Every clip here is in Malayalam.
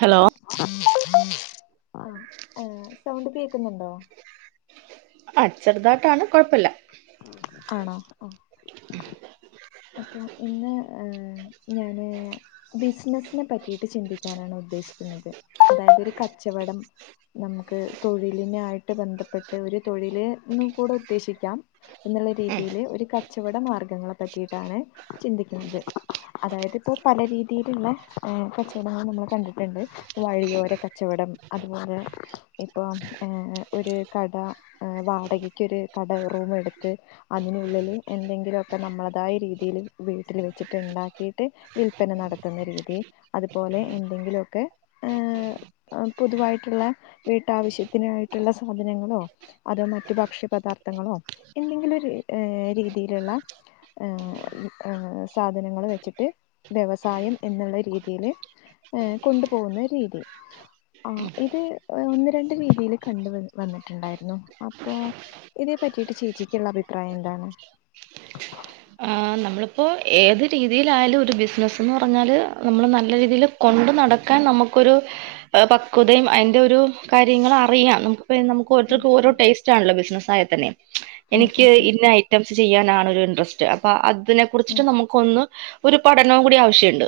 ഹലോ ആഹ് സൗണ്ട് കേക്കുന്നുണ്ടോ? ആഹ് ചെറുതായിട്ടാണ് കൊഴപ്പല്ല. ആണോ ആഹ് അപ്പോ ഇന്ന് ഞാന് ബിസിനസിനെ പറ്റിയിട്ട് ചിന്തിക്കാനാണ് ഉദ്ദേശിക്കുന്നത് അതായത് ഒരു കച്ചവടം നമുക്ക് തൊഴിലിനായിട്ട് ബന്ധപ്പെട്ട് ഒരു തൊഴില് എന്ന് കൂടെ ഉദ്ദേശിക്കാം. എന്നുള്ള ഉം രീതിയില് ഒരു കച്ചവട മാർഗങ്ങളെ പറ്റിയിട്ടാണ് ചിന്തിക്കുന്നത് അതായത് ഇപ്പോ പല രീതിയിലുള്ള കച്ചവടങ്ങൾ നമ്മൾ കണ്ടിട്ടുണ്ട്. വഴിയോര കച്ചവടം അത് പോലെ ഇപ്പോ ഏഹ് ഒരു കട ഏഹ് വാടകയ്ക്ക് ഒരു കട റൂം എടുത്ത് അതിനുള്ളിൽ എന്തെങ്കിലുമൊക്കെ നമ്മ തായ രീതിയിൽ വീട്ടിൽ വെച്ചിട്ട് ഇണ്ടാക്കിയിട്ട് വിൽപന നടത്തുന്ന രീതി അത്പോലെ എന്തെങ്കിലൊക്കെ ഏഹ് പൊതുവായിട്ടുള്ള വീട്ടാവശ്യത്തിനായിട്ടുള്ള സാധനങ്ങളോ അതോ മറ്റു ഭക്ഷ്യപദാർത്ഥങ്ങളോ എന്തെങ്കിലും രീ ഏഹ് രീതിയിലുള്ള ഏഹ് ഏഹ് സാധനങ്ങൾ വെച്ചിട്ട് വ്യവസായം എന്നുള്ള രീതിയില് ഏഹ് കൊണ്ട് പോകുന്ന രീതി. ആഹ് ഇത് ഒന്ന് രണ്ട് രീതിയിൽ കണ്ട് വന്ന് വന്നിട്ടുണ്ടായിരുന്നു അപ്പോ ഇതേ പറ്റീട്ട് ചേച്ചിക്കിള്ള അഭിപ്രായം എന്താണ്? നമ്മളിപ്പോൾ ഏത് രീതിയിലായാലും ഒരു ബിസിനസ്സെന്ന് പറഞ്ഞാല് നമ്മൾ നല്ല രീതിയില് കൊണ്ട് നടക്കാൻ നമുക്കൊരു പക്വതയും അതിന്റെ ഒരു കാര്യങ്ങൾ അറിയാം നമുക്ക് നമുക്ക് ഉം ഓരോത്തർക്കം ഓരോ ടേ സ്റ്റാണല്ലോ ബിസിനസ് ആയാൽ തന്നെ ഉം എനിക്ക് ഉം ഉം ഉം ഇന്ന ഐറ്റംസ് ചെയ്യാനാണ് ഒരു ഇൻട്രസ്റ്റ് അപ്പോ അത് ഉം കുറിച്ചിട്ട് നമുക്കൊന്ന് ഒരു പഠനവും കൂടി ആവശ്യണ്ട്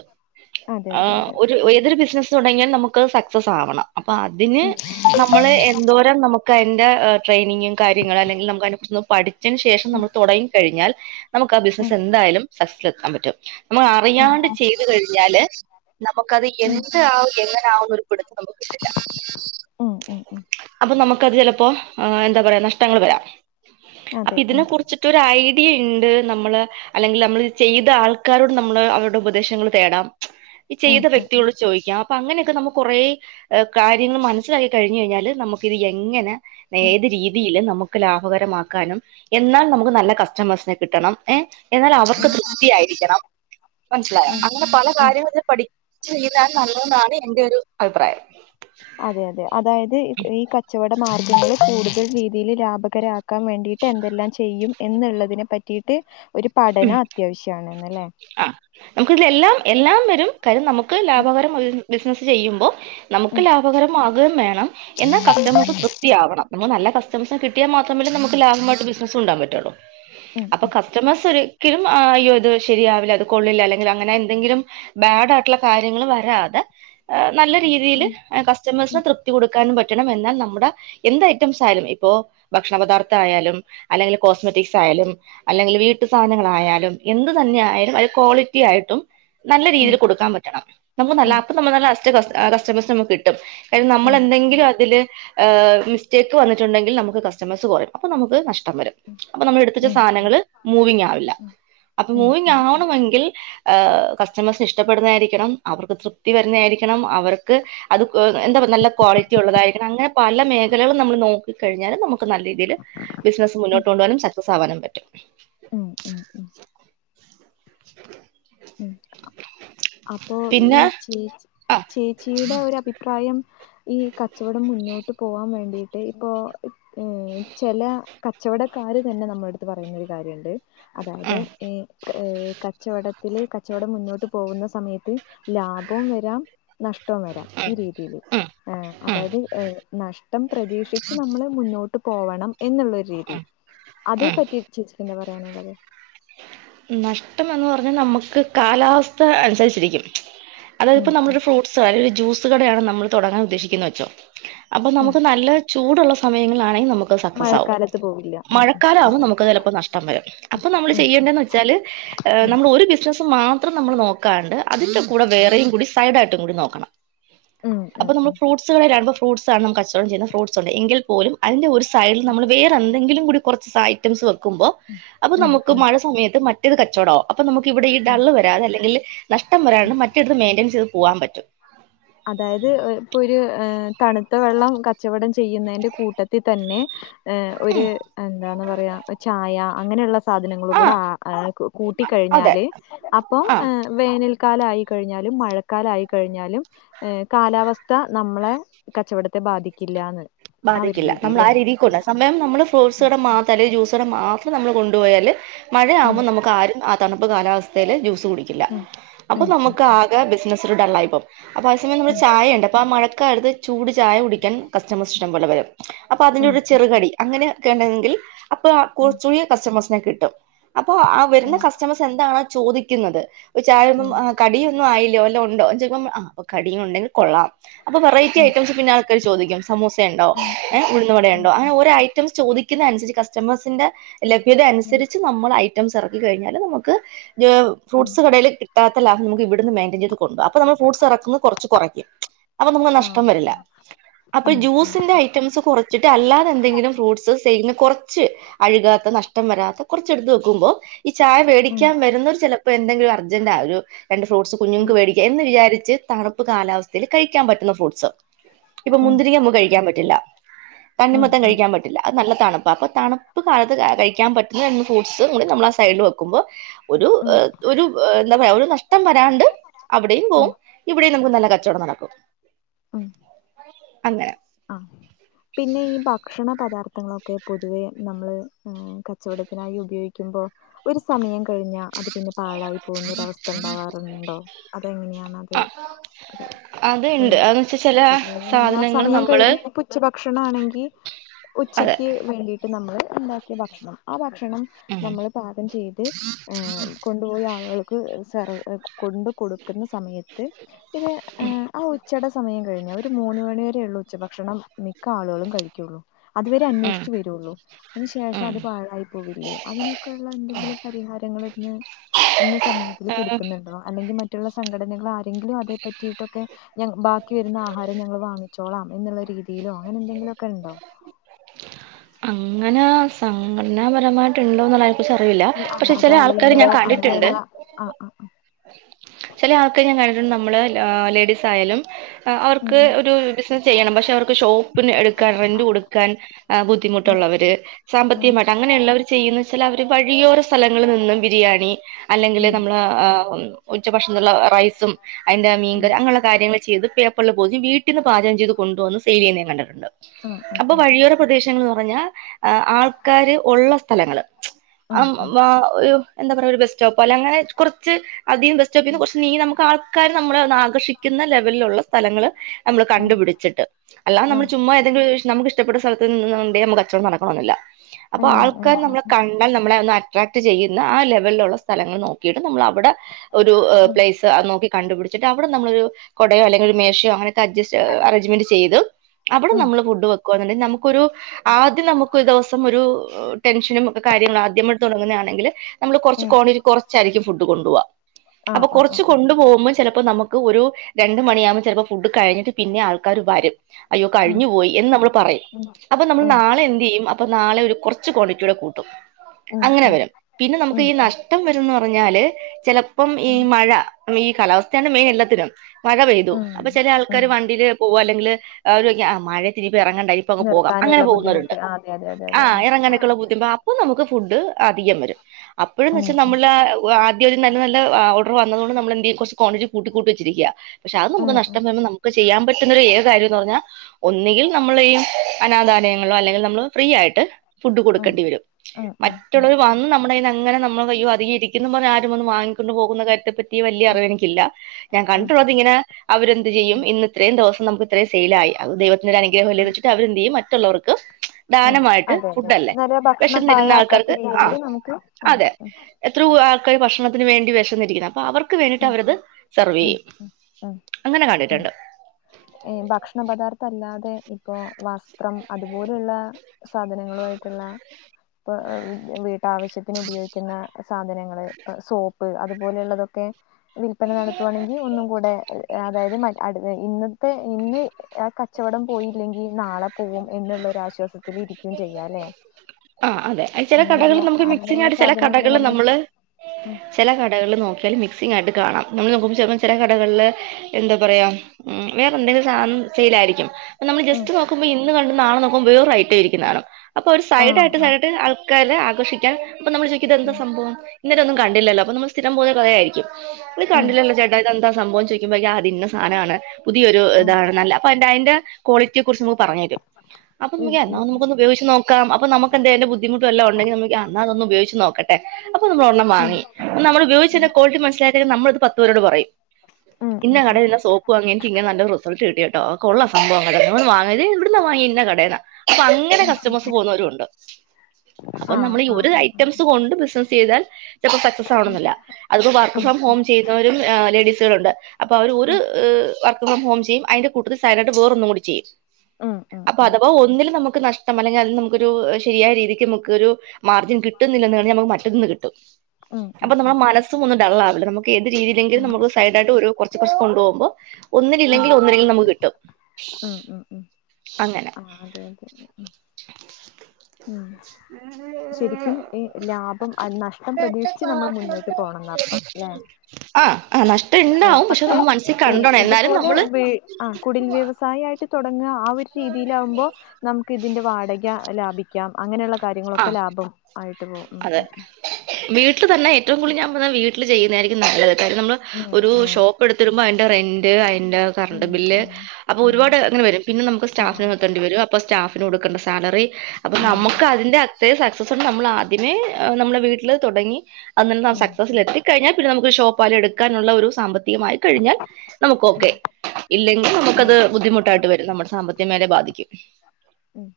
അതെ അതെ ആഹ് അതെ അതെ ഒരു ഏതൊരു ബിസിനസ് തുടങ്ങിയാൽ നമുക്ക് അത് സക്സസ് ആവണം അപ്പോ അതിന് ഉം നമ്മള് എന്തോ രം നമുക്ക് അതിൻ്റെ ട്രെയിനിങ്ങും കാര്യങ്ങളും അല്ലെങ്കിൽ നമുക്ക് അതിനെ കുറിച്ച് പഠിച്ചന് ശേഷം ഉം നമ്മൾ തുടങ്ങി കഴിഞ്ഞാൽ നമുക്ക് ആ ഉം ബിസിനസ്സ് എന്തായാലും സക്സസിൽ എത്താൻ പറ്റും. നമ്മൾ ഉം അറിയാണ്ട് ചെയ്ത് കഴിഞ്ഞാല് നമുക്കത് ഉം എന്ത് ഉം ആവും എന്ന് ആവുന്ന് ഒരു പിടുത്തം നമുക്ക് കിട്ടില്ല. ഓഹ് അപ്പോ നമുക്ക് അത് ചെലപ്പോ എന്താ പറയാ നഷ്ടങ്ങൾ വരാം അപ്പോ അതെ ഇതിനെ ഉം കുറിച്ച് [unintelligible] ഐഡിയ ഇണ്ട് നമ്മള് അല്ലെങ്കിൽ നമ്മള് ചെയ്ത ആൾക്കാരോട് നമ്മള് അവരുടെ ഉപദേശങ്ങൾ തേടാം ഈ ഉം ചെയ്ത ഉം ഉം വ്യക്തിയോട് ചോദിക്കാം അപ്പോ അങ്ങനെയൊക്കെ നമുക്ക് കുറേ കാര്യങ്ങൾ മനസ്സിലായി കഴിഞ്ഞ് കഴിഞ്ഞാല് നമുക്ക് ഇത് എങ്ങനെ ഉം ഏത് രീതിയില് നമുക്ക് ലാഭകരമാക്കാനും എന്നാൽ നമുക്ക് നല്ല കസ്റ്റമേഴ്സിനെ കിട്ടണം ഏഹ് എന്നാൽ അവർക്ക് തൃപ്തിയായിരിക്കണം മനസ്സിലായാ ഉം അങ്ങനെ പല ഉം കാര്യങ്ങള് പഠി ച്ച് ചെയ്താൽ നല്ലെന്നാണ് എന്റെ ഒരു അഭിപ്രായം. അതെ അതെ അതായത് ഈ കച്ചവട മാർഗ്ഗങ്ങൾ കൂടുതൽ രീതിയിൽ ലാഭകര ക്കാൻ വേണ്ടിട്ട് എന്തെല്ലാം ചെയ്യും എന്നുള്ളതിനെ പറ്റിയിട്ട് ഒരു പഠനം അത്യാവശ്യമാണ് എന്നല്ലേ? നമുക്ക് ഇതിലെല്ലാം എല്ലാം വരും കാര്യം നമുക്ക് ലാഭകരം ബിസിനസ്സ് ചെയ്യുമ്പോ നമുക്ക് ഉം ലാഭകരമാകുകയും വേണം എന്നാൽ കസ്റ്റമേഴ്സ് തൃപ്തിയാവണം. നമ്മൾ നല്ല കസ്റ്റമേഴ്‌സ് കിട്ടിയാ മാത്രമേ നമുക്ക് ലാഭമായിട്ട് ബിസിനസ് കൊണ്ടോകാൻ പറ്റുള്ളൂ ഉം അപ്പോ ഉം ക കസ്റ്റമേഴ്‌സ് ഒരിക്കലും ആഹ് അയ്യോ ഇത് ശരിയാവില്ല അത് കൊള്ളില്ല അല്ലെങ്കിൽ അങ്ങനെ എന്തെങ്കിലും ബാഡ് ആയിട്ടുള്ള കാര്യങ്ങൾ വരാതെ നല്ല രീതിയിൽ ഉം കസ്റ്റമേഴ്സിന് ഉം തൃപ്തി ത്തി കൊടുക്കാനും പറ്റണം എന്നാൽ നമ്മുടെ എന്ത് ഐറ്റംസ് ആയാലും ഇപ്പോ ഭക്ഷണ പദാർത്ഥ ആയാലും അല്ലെങ്കിൽ കോസ്മെറ്റിക്സ് ആയാലും അല്ലെങ്കിൽ വീട്ടു സാധനങ്ങളായാലും എന്ത് തന്നെ ആയാലും അത് ക്വാളിറ്റി ആയിട്ടും നല്ല ഉം രീതിയിൽ കൊടുക്കാൻ പറ്റണം നമുക്ക് നല്ല ഉം അപ്പ നമ്മ നല്ല അസ്റ്റ് ആഹ് കസ്റ്റമേഴ്സിനെ നമുക്ക് കിട്ടും നമ്മള് ഉം ഉം ഉം എന്തെങ്കിലും അതില് ഏഹ് മിസ്റ്റേക്ക് വന്നിട്ടുണ്ടെങ്കിൽ നമുക്ക് കസ്റ്റമേഴ്സ് കുറയും അപ്പോ നമുക്ക് നഷ്ടം വരും അപ്പൊ നമ്മൾ എടുത്തച്ച ഉം ഉം ഉം സാധനങ്ങള് മൂവിങ് ആവില്ല അപ്പൊ ഉം ഉം മൂവിങ് ഉം ആവണമെങ്കിൽ ഹ കസ്റ്റമേഴ്സ് ഇഷ്ടപ്പെടുന്നതായിരിക്കണം അവർക്ക് തൃപ്തി വരുന്നതായിരിക്കണം അവർക്ക് അത് ഹ് എന്താ പ നല്ല ക്വാളിറ്റി ഉള്ളതായിരിക്കണം അങ്ങനെ പല മേഖലകളും നമ്മൾ നോക്കി കഴിഞ്ഞാലും നമുക്ക് നല്ല രീതിയില് ബിസിനസ് ഉം മുന്നോട്ട് കൊണ്ട് പോകാനും സക്സസ് ആവാനും പറ്റും ഉം ഉം ഉം [inaudible] ളം അപ്പൊ ഈ പിന്നെ ചേച്ചി ആ ചേച്ചീടെ ഒരു അഭിപ്രായം ഈ കച്ചവടം മുന്നോട്ട് പോവാൻ വേണ്ടിയിട്ട് ഇപ്പൊ ഉം ചെല കച്ചവടക്കാര് തന്നെ നമ്മള അടുത്ത് പറയുന്നൊ രു കാര്യണ്ട് അതായത് ഉം ഏ ഏ കച്ചവടത്തില് കച്ചവടം മുന്നോട്ട് പോകുന്ന സമയത്ത് ലാഭവും വരാം നഷ്ടവും വരാം ഉം ഈ രീതിയില് ഉം അതായത് നഷ്ടം പ്രതീക്ഷിച്ച് നമ്മള് മുന്നോട്ട് പോവണം എന്നുള്ള ഒരു രീതി അതേ ഉം പറ്റി ചേച്ചിക്ക് എന്താ പറയാനുള്ളത് നഷ്ടം എന്ന് പറഞ്ഞാൽ നമുക്ക് കാലാവസ്ഥ അനുസരിച്ചിരിക്കും ഉം അതായത്പ്പോ ഉം നമ്മളൊരു ഫ്രൂട്ട്സ് ട്സോ അല്ല ഒരു ജ്യൂസ് കടയാണ് നമ്മൾ തുടങ്ങാൻ ഉദ്ദേശിക്കുന്ന് വെച്ചോ അപ്പൊ ഉം നമുക്ക് നല്ല ചൂടുള്ള സമയങ്ങളാണെങ്കിൽ നമുക്ക് സക്സസാവും മഴക്കാലത്ത് പോവില്ല ആ മഴക്കാലം ആവു അതെ നമുക്ക് നഷ്ടം വരും അപ്പൊ നമ്മൾ ഉം ചെയ്യേണ്ടന്ന് വച്ച ച്ചാല് നമ്മള് ഒരു ബിസിനസ് മാത്രം മാത്രം നമ്മൾ നോക്കാണ്ട് അതിന്റെ കൂടെ വേറെയും കൂടി സൈഡ് ആയിട്ടും കൂടി നോക്കണം ഉം ഉം അപ്പൾ നമ്മൾ ഫ്രൂട്ട്സ് കടയിൽ ആകുമ്പോൾ ഫ്രൂട്ടസ്സാണ് നമ്മൾ കച്ചവടം ചെയ്യുന്ന എങ്കിൽ പോലും ഫ്രൂട്ടസ് ഉണ്ട് എങ്കിൽ പോലും അതിന്റെ ഒരു സൈഡിൽ നമ്മൾ വേറെ എന്തെങ്കിലും കൂടി കുറച്ച് ഐറ്റംസ് വെക്കുമ്പോ അപ്പൊ ഉം നമുക്ക് ഉം മഴ സമയത്ത് മറ്റേത് കച്ചോടാവും അപ്പം നമുക്ക് ഇവിടെ ഈ ഉം ടള്ള് വരാതെ അല്ലെങ്കിൽ നഷ്ടം ഉം വരാണ്ട് മറ്റടുത് മെയിന്റൻസ് ചെയ്ത് പോവാൻ പറ്റും അതായത് ഇപ്പൊ ഒരു തണുത്ത വെള്ളം കച്ചവടം ചെ ചെയ്യുന്നതിന്റെ കൂട്ടത്തിൽ തന്നെ ഒരു എന്താന്ന് പറയാ ചായ അങ്ങനെയുള്ള സാധനങ്ങളും ആ കൂടാ ആ ഹ് അതെ കൂട്ടിക്കഴിഞ്ഞാല് അപ്പോ ആ ഹ് വേനൽക്കാലയി കഴിഞ്ഞാലും മഴക്കാലയി കഴിഞ്ഞാലും ഏഹ് കാലാവസ്ഥ നമ്മളെ കച്ചവടത്തെ ബാധിക്കില്ലാന്ന് ആ ഒരു ബാധിക്കില്ല നമ്മൾ ആ രീതില്ലേ രീതിക്ക് കൊണ്ട് സമയം നമ്മള് ഉം ഫ്രൂട്ട്സുകട മാത്രം അല്ലെങ്കിൽ ജ്യൂസൂകട മാത്രം നമ്മൾ കൊണ്ടു പോയാൽ ഉം മഴയാകുമ്പോൾ നമുക്ക് ആരും അ തണുപ്പ് കാലാവസ്ഥയില് ജ്യൂസ് കുടിക്കില്ല ഉം അപ്പൊ ഉം നമുക്ക് ഉം ആകെ ബിസിനസ് ഡള്ളാ ഇപ്പം അപ്പൊ ആത് സമയ നമ്മള് ഉം ചായ ഉണ്ട് അപ്പൊ ആ മഴക്കാലത്ത് ചൂട് ചായ കുടിക്കാൻ കസ്റ്റമേഴ്സ്ഷി ഷ്ടം പോലെ വരും അപ്പൊ അതിന്റെ ഉം ഒരു ഉം ഉം ചെറുകടി അങ്ങനെക്കെ ണെങ്കിൽ അപ്പൊ ഉം കുറച്ചൂകൂടി കസ്റ്റമേഴ്സിനെ കിട്ടും അപ്പൊ ആ വരുന്ന ഉം കസ്റ്റമേഴ്സ് എന്താണ് ചോദിക്കുന്നത് ഒരു ചായ ഒന്നും ഉം കടിയൊന്നും ആയില്ലോ വല്ലോ ഉണ്ടോ ച ആ കടിയും ഉണ്ടെങ്കിൽ കൊള്ളാം അപ്പൊ വെറൈറ്റി ഉം ഐറ്റംസ് പിന്നെ ആൾക്കാര് ചോദിക്കും സമൂസ ഇണ്ടോ ഉം ഉം ഉള്ളുന്നവട ഉം ഉണ്ടോ അങ്ങന ഓരോ ഐറ്റംസ് ചോദിക്കുന്നതനുസരിച്ച് കസ്റ്റമേഴ്സിന്റെ ലഭ്യത ഉം അനുസരിച്ച് നമ്മള് ഐറ്റംസ് ഇറക്കി കഴിഞ്ഞാല് നമുക്ക് ഉം ഫ്രൂ്സ് കടയിൽ കിട്ടാത്ത ലാഭം നമുക്ക് ഇവിടുന്ന് മെയിൻറയിൻ ചെയ്ത് കൊണ്ട് പോകാ അപ്പൊ നമ്മ ഫ്രൂട്ട്സ് ഇറക്കുന്നത് കുറച്ച് കൊറയ്ക്കും അപ്പൊ നമു നഷ്ടം ആഹ് വരില്ല ആഹ് അപ്പൊ [unintelligible] ജ്യൂസിന്റെ ഐറ്റംസ് കുറച്ചിട്ട് അല്ലാതെന്തെങ്കിലും ഫ്രൂട്ട്സ് സൈഡിന് കുറച്ച് അഴുകാത്ത നഷ്ടം വരാത്ത കുറച്ച് എടുത്ത് വെക്കുമ്പോ ഈ ചായ ഉം ഉം വേടിക്കാൻ വരുന്നോര് ചിലപ്പോ എന്തെങ്കിലും അർജന്റാ ഒരു രണ്ട് ഫ്രൂട്ട്സ് ഉം കുഞ്ഞുങ്ങൾക്ക് വേടി എന്ന് വിചാരിച്ച് തണുപ്പ് കാലാവസ്ഥയിൽ കഴിക്കാൻ പറ്റുന്ന ഫ്രൂട്ട്സ് ഇപ്പൊ ഉം മുന്തിരിങ്ങ നമുക്ക് കഴിക്കാൻ പറ്റു റ്റില്ല ഉം തണ്ണിമത്തൻ ഉം കഴിക്കാൻ പറ്റില്ല നല്ല തണുപ്പാ അപ്പൊ തണുപ്പ് കാലത്ത് കഴിക്കാൻ പറ്റു ഈ രണ്ട് ഫ്രൂട്ട്സ് കൂടി നമ്മളാ സൈഡിൽ വെക്കുമ്പോൾ ഒരു ഉം ഒരു ഹ് എന്താ പറയാ ഒരു നഷ്ടം വരാണ്ട് അവിടെയും പോവും ഉം ഇവിടെയും നമുക്ക് നല്ല കച്ചവടം നടക്കും ഉം അന്നെ ആഹ് പിന്നെ ഈ ഭക്ഷണ പദാർത്ഥങ്ങളൊക്കെ പൊതുവെ നമ്മള് ഉം കച്ചവടത്തിനായി ഉപയോഗിക്കുമ്പോ ഒരു സമയം ക കഴിഞ്ഞാ അത് പിന്നെ പാഴായി പോകുന്ന ഒരവസ്ഥ ഉണ്ടാവാറുണ്ടോ അതെങ്ങനെയാണത് അതെ അത് ഈ ഇണ്ട് അത് നെച്ചാ ചെല സാധനങ്ങൾ നമ് ഇപ്പൊ ഉച്ച ഭക്ഷണ ആണെങ്കി അതെ ഉച്ചക്ക് വേണ്ടി ട്ട് നമ്മള് ഉണ്ടാക്കിയ ഭക്ഷണാ. ആ ഭക്ഷണം ഉം നമ്മൾ പാകം ചെയ്ത് ഏ കൊണ്ടുപോയി ആളുകൾക്ക് സർവ് കൊണ്ടു കൊടുക്കുന്ന സമയത്ത് ഇത് ആ ഉച്ചേടെ സമയം കഴിഞ്ഞ് ഒരു മൂന്ന് മണി രെള്ളൂ ഉച്ച ഭക്ഷണം മിക്ക ആളുകളും കഴിക്കൊള്ളൂ അതുവരെ ഉം അന്വേഷിച്ച് വരൊള്ളൂ അതിന് ശേഷം ഉം അത് പാഴായി പോവില്ലേ അതിനൊക്കെയുള്ള എന്തെങ്കിലും പരിഹാരങ്ങളിന്ന് ഇന്ന് സമൂഹത്തിൽ കൊടുക്കുന്നുണ്ടോ അല്ലെങ്കിൽ മറ്റുള്ള സംഘ ടനകൾ ആരെങ്കിലും അതേ പറ്റിയിട്ടൊക്കെ ഞങ് ബാക്കി വരുന്ന ആഹാരം ഞങ്ങൾ വാങ്ങിച്ചോളാം എന്നുള്ള രീതിയിലൊ അങ്ങനെ എന്തെങ്കിലും ഒക്കെ ഇണ്ടോ? അങ്ങനെ സംഘടനാപരമായിട്ടുണ്ടോ എന്നുള്ള ച്ചറിവില്ല ഈ പക്ഷെ ചില ആൾക്കാര് അനാഥാലയങ്ങള് ഞാൻ കണ്ടിട്ടുണ്ട് അങ്ങനെയുള്ള ആ ആ ചില ആൾക്കാരെ ഞാൻ കണ്ടിട്ടുണ്ട് നമ്മള് ഏ ലേഡീസ് ആയാലും ഉം അവർക്ക് ഒരു ബിസിനസ്സ് ചെയ്യണം, പക്ഷെ അവർക്ക് ഷോപ്പിന് എടുക്കാൻ റെന്റ് കൊടുക്കാൻ ആ ഉം ബുദ്ധിമുട്ടുള്ളവര് ഉം സാമ്പത്തികമായിട്ട് അങ്ങനെയുള്ളവര് ചെയ്യന്ന വെച്ചാല് അവര് വഴിയോര സ്ഥലങ്ങളിൽ നിന്നും ബിരിയാണി അല്ലെങ്കിൽ ഉം നമ്മള് ഉച്ചഭക്ഷണത്തി നുള്ള റൈസും അതിന്റെ മീൻ ഉം കറി അങ്ങയുള്ള കാര്യങ്ങള് ചെയത് പേപ്പറിൽ പൊതിഞ്ഞ് വീട്ടീന്ന് പാചകം ചെയ്ത് കൊണ്ടു വന്ന് സൈല് ചെയ്യുന്നത് ഞാൻ കണ്ടിട്ടുണ്ട് ഉം ഉം അപ്പൊ ഉം വഴിയോര പ്രദേശങ്ങള്ന്ന് പറഞ്ഞാൽ ആൾക്കാര് ഉള്ള സ്ഥലങ്ങള് ഉം ഉം ആഹ് വാ എന്താ പറയാ ഒരു ബസ്റ്റോപ്പോ അല്ല അങ്ങനെ കൊറച്ച് അധികം ബെസ്റ്റോപ്പിന്ന് കുറച്ച് നീങ്ങി നമുക്ക് ആൾക്കാർ നമ്മളെ ആകർഷിക്കുന്ന ലെവലിലുള്ള സ്ഥലങ്ങള് നമ്മള് ഉം കണ്ടു പിടിച്ചിട്ട് അല്ലാ ഉം നമ്മള് ഉം ചുമ്മാ ഏതെങ്കിലുംഒരി ഇഷ്ട്ടപ്പെട്ട സ്ഥലത് ത്ത് നിന്നോണ്ട് നമുക്ക് കച്ചോടം നടക്കണോന്നില്ല. അപ്പോ ആൾക്കാർ നമ്മളെ കണ് ണ്ടാൽ നമ്മളെ അട്രാക്ട് ചെയ്യുന്ന ആ ലെവലിലുള്ള സ്ഥലങ്ങൾ നോക്കിയിട്ട് നമ്മളവിടെ ഒരു ഉം ഉം പ്ലേസ് അത് നോക്കി കണ്ടു പിടിച്ചിട്ട് അവിടെ നമ്മളൊരു കൊടയോ അല്ലെങ്കി ഒരു മേശയോ അങ്ങനെക്കെ അഡ്ജസ്റ് അറേഞ്ച്മെന്റ് ചെയ്ത് അവിടെ ഉം നമ്മള് ഫുഡ്‌ വെക്കുവാന്നുണ്ടെകിൽ നമുക്ക് ക്കൊരു ആദ്യം നമുക്ക് ഒരു ദിവസം ഒരു ടെൻഷനുംഒക്കെ കാര്യങ്ങളും ആദ്യമായി തുടങ്ങുന്നയാണെങ്കിൽ നമ്മള് കുറച്ച് ഉം കോണിൽ കൊറച്ചായിരിക്കും ഫുഡ് കൊണ്ടുവാ ആ അപ്പൊ ആ കൊറച് ആ ച്ച് ഉം കൊണ്ടു പോവുമ്പോ ചിലപ്പോ നമുക്ക് ഒരു രണ്ട് മണിയാകുമ്പോ ചിലപ്പോ ഫുഡ് കഴിഞ്ഞിട്ട് പിന്നെ ആൾക്കാര് വരും അയ്യോ ഉം കഴിഞ്ഞു പോയി എന്ന് നമ്മൾ പറയും അപ്പൊ നമ്മൾ ഉം നാളെ എന്ത് ചെയ്യും അപ്പൊ നാളെ ഒരു കൊറച്ച് ക്വാണ്ടിറ്റിയൂ ടെ കൂട്ടും ഉം ഉം അങ്ങനെ ഉം വരും പിന്നെ നമുക്ക് ഉം ഈ നഷ് ട്ടം വരുന്ന് പറഞ്ഞാല് ചിലപ്പം ഈ ഉം മഴ ഈ കാലാവസ്ഥയാണ് മെയിൻ എല്ലാത്തിനും മഴ പെയ്തു ഉം അപ്പൊ ചില ആൾക്കാര് ഉം വണ്ടിയില് പോവാ അല്ലെങ്കിൽ ചോയിക്ക ഒരു മഴ ഇനിപ്പോ പ് ഇറങ്ങണ്ടേ യിനിപ്പൊ പോകാം അങ്ങനെ നിർത്താനുള്ള പോകുന്നവരുണ്ട് ബുദ്ധിമുട്ട് ആ അതെ അതെ അതെ അതെ ആഹ് ഇറങ്ങാനൊക്കെള്ള ബുദ്ധിമ അപ്പ നമുക്ക് ഫുഡ് അധികം വരും അപ്പോഴന്ന് ഉം വെച്ചാൽ ഉം നമ്മള് ആ ക്ക് നല്ല നല്ല ഓർഡർ വന്നത്കൊണ്ട് നമ്മൾ എന്തെയ്യും കുറച്ച് ക്വാണ്ടിറ്റി കൂട്ടി കൂട്ടി വച്ചിരിക്കാ പക്ഷെ അത് ഉം നമുക്ക് ഉം നഷ്ടം വര്ന്നത് നമുക്ക് ചെയ്യാൻ പറ്റുന്ന ഒരു ഏക കാര്യംന്ന് പറഞ്ഞാ ഒന്നുങ്കിൽ നമ്മളെയും അനാഥാലയങ്ങളോ അല്ലെങ്കിൽ നമ്മള് ഫ്രീ ആയിട്ട് ഫുഡ് ഉം കൊടുക്കണ്ടി വരും ഉം ഉം ഉം ഉം മറ്റുള്ളവർ വന്ന് നമ്മുടെങ്ങനെ നമ്മ അയ്യോ അതികഇരിക്കുന്നു പറഞ്ഞ് ആരും വന്ന് വാങ്ങിക്കൊണ്ട് പോകുന്ന കാര്യത്തെ പറ്റി വല്ല്യ ഉം അറിവ് എനിക്കില്ല. ഞാൻ ഉം കണ്ടിട്ടുള്ളത് ഇങ്ങനെ അവര്ന്ത് ചെയ്യും ഉം ഇന്ന് ഇത്രയും ദിവസം നമുക്ക് ത്രയും സെയിലായി ദൈവത്തിന്റെ അനുഗ്രഹംല്ലേന്ന് വെച്ചിട്ട് അവരെന്ത്യ്യും മറ്റുള്ളവർക്ക് ഉം ദാനമായിട്ട് അതെ അതെ ഫുഡ് അല്ലേ എന്നാല് ഭക്ഷണം വിഷന്നിരുന്ന ആൾക്കാർക്ക് പാഴാക്കാത്ത രീതിയില് ആഹ് നമുക്ക് ആ അതെ ഉം ഉം എത്രൊ ആൾക്കാര് ഭക്ഷണത്തിന് വേണ്ടി വിശന്നിരിക്കുന്നത് അപ്പൊ അവർ ക്ക് വേണ്ടിട്ട് ഉം അവര്ത് ഉം സെർവ്യ്യും ഉം അങ്ങനെ കണ്ടിട്ടുണ്ട് ഏഹ് ഭക്ഷണപദാർത്ഥല്ലാതെ ഇപ്പോ വസ്ത്രം അതുപോലേള്ള സാധനങ്ങളുമാട്ടുള്ള ഇപ്പ ഏഹ് വീട്ടാവശ്യത്തിന് ഉപയോഗിക്കുന്ന സാധനങ്ങള്, ഏഹ് സോപ്പ് അതുപോലെയുള്ളത് ക്കെ വിൽപ്പന നടത്തുവാണെങ്കിൽ ഒന്നുംകൂടെ. ഏഹ്. അതായത് മാ ഇന്ന് ത്തെ ഇന്ന് ആ കച്ചവടം പോയില്ലെങ്കി നാളെ പോവും എന്നുള്ളരു ആശ്വാസ ത്തിലിരിക്കും ചെയ്യാലേ ആഹ് അതെ. ആഹ് ചെല കടകൾ നമുക്ക് മിക്സിങ് അങ്ങനെയുള്ള ആയിട്ട് ചെല സാധനങ്ങൾ കടകള് നമ്മൾ നമ്മള് സ- ഉം ചെല കടകള് നോക്കിയാൽ മിക്സിങ്ങ് ആയിട്ട് കാണാം. നമ്മൾ നോക്കുമ്പോ ചെൽപം ചെല കടകൾല് എന്താ പറയാ ഉം വേറെ എന്തേലും സാനം സെയിലായിരിക്കും ഇപ്പ നമ്മള് ഉം ജസ്റ്റ് നോക്കുമ്പോ ഇന്ന് കണ്ട് നാളെ നോക്കുമ്പോ വേറൊരയിറ്റയിരിക്കും കാണ്വാ. അപ്പോ ഒരു ആഹ് സൈഡായിട്ട് ആഹ് സൈഡായിട്ട് ആള് ക്കാരെ ആകർഷിക്കാൻ ഇപ്പ നമ്മൾ ചോയിക്കും ഇത് എന്താ ഉം സംഭവം. ഇന്നലെ ഒന്നും കണ്ടില്ലല്ലോ. അപ്പോ നമ്മൾ സ്ഥിരം പോയ കടയായിരിക്കും. ഇത് ഉം കണ്ടിലല്ലോ ചേട്ടാ? ഇത് എന്താ സംഭവം? ചോയിക്കുമ്പക്കും അത് ഇന്ന സാനാണ് പുതിയൊരു ഉം ഇതാണ് നല്ല അപ്പ അയ്‌ന്റെ അയിന്റെ ക്വാളിറ്റിയെ കുറിച്ച് നമുക്ക് പറഞ്ഞരും. ഉം അപ്പൊമ്മക്ക് ഉം ഒന്ന് ഉപയോഗ്ച്ച് നോക്കാം. അപ്പ നമുക്ക് എന്തേല അതിന്റെ ബുദ്ധിമുട്ട് വല്ലോം ഒണ്ടെങ്കി നമുക്കേ ഇന്നാ അതൊന്ന് ഉപയോഗിച്ച് നോക്കട്ടെ അപ്പ നമ്മള് ഒരണ്ണം ഉം വാങ്ങി നമ്മള് ഉപയോഗിച്ചതിന്റെ ഉം ക്വാളിറ്റി മനസിലായിട്ട് നമ്മളത് പത്ത് പേരോട് പറയും ഉം ഇന്ന ഉം ഉം കടയില്ള്ള സോപ് പ് വാങ്ങിയേണ്ച്ചിയ നല്ല റിസട്ട് കിട്ടി കേട്ടോ. കൊള്ളാം സംഭവം കേട്ടോ. ഏഹ് എവിടുന്നാ വാങ്ങ്യേ? ഇന്ന കടേന്നാ. അപ്പ അങ്ങനെ ഉം കസ്റ്റമേഴ്സ് ഉം പോവുന്നവരുണ്ട് അപ്പ ആഹ് നമ്മള് ഈ ഒരു ആഹ് ഐറ്റംസ് കൊണ്ട് ബിസിനസ് ചെയ്താൽ ചെലപ്പോ സക്സസ് സാവണോന്നുല്ല. അത്പ്പം വർക്ക് ഉം ഫ്രം ഉം ഹോം ചെയ്യുന്നവരും ലേഡീസുകളുണ്ട്. അപ്പ അവര് ഒര് ഏഹ് വർക്ക് ഫ്രം ഹോം ചെയ്യും. അതിന്റെ കൂട്ടത്തില് സയിടായിട്ട് വേറെന്നും കൂടി ചെയ്യും. ഉം ഉം ഉം അപ്പ അഥവാ ഉം ഒന്നിൽ [unintelligible] അല്ലെങ്കിൽ അതിൽ നമുക്കൊരു ശരിയായ രീതിക്ക് നമുക്കൊരു മാർജിൻ കിട്ടുന്നില്ലന്ന് കഴിഞ്ഞാൽ നമുക്ക് മറ്റൊനിന്ന് കിട്ടും. ഉം ഉം ഉം ഉം അപ്പ നമ്മുടെ മനസ്സും ഒന്നും ഡള്ളാവില്ല. നമുക്ക് ഏത് രീതിയിലെങ്കിലും നമുക്ക് സൈഡായിട്ട് ഒരു കൊർ ച്ച് കൊർച്ച് കൊണ്ടു പോവുമ്പോ ഉം ഒന്നിലില്ലെങ്കിൽ ഒന്നിലെങ്കിലും നമുക്ക് കിട്ടും ഉം ഉം ഉം അങ്ങനെ ആഹ് അതെ അതെ ഉം ഉം ഉ ശരിക്കും ഈ കാ് ലാഭം നഷ്ടം [inaudible] പ്രതീക്ഷിച്ച് ഉം [inaudible] ഏഹ് പക്ഷേ മനസ്സിൽ ഈ കണ്ടോണം എന്നാലും ഇതുപോലെ നമ്മള് ബി ആഹ് കുടിൽ വ്യവസായായിട്ട് തൊടങ്ങാ ആ ഒരു രീതിയിലാവുമ്പോ നമുക്ക് ഇതിന്റെ വാടക ലാഭി ക്കാം അങ്ങനെയ്ള്ള കാര്യങ്ങളൊക്കെ ലാഭം ആയിട്ട് പോകുന്നു വീട്ട്ല് തന്നെ. ഏറ്റവും കൂടുതൽ ഞാൻ പറഞ്ഞ വീട്ടില് ചെയ്യുന്നായിരിക്കും നല്ലത്. കാര്യം നമ്മള് ഉം ഒരു ഉം ഷോ പ്പെടുത്തടുമ്പോ അയിന്റെ റെൻ ന്റ് അയിന്റെ കറണ്ട് ഉം ഉം ബില്ല്. അപ്പ ഉം ഉം ഒരുപാട് ങ്ങനെ വരും. പിന്നെ നമുക്ക് സ്റ്റാഫിനെ ആഹ് നിർത്തണ്ടി വരും സ്റ്റാഫിന് കൊടുക്കണ്ട സാലറി. അപ്പ ഉം നമ്മുക്ക് അതിന്റെ പ്രത്യേക സക്സസോണ്ട് നമ്മള് ആദ്യമേ ഏഹ് നമ്മടെ വീട്ടില് തൊടങ്ങി അത് നിന്നും ഉം ഉം സക്സസ്സിലെത്തി കഴിഞ്ഞാ പിന്ന നമുക്ക് ഷോപ്പായില് എടുക്കാനുള്ള ഒരു സാമ്പ മായി കഴിഞ്ഞാൽ നമുക്ക് ഓക്കെ. ഉം ഇല്ലെങ്കിൽ നമുക്കത് ആഹ് ആഹ് ബുദ്ധിമുട്ടായിട്ട് വരും. നമ്മടെ സാമ്പത്തികമേഖലേ ബാധിക്കും. ഉം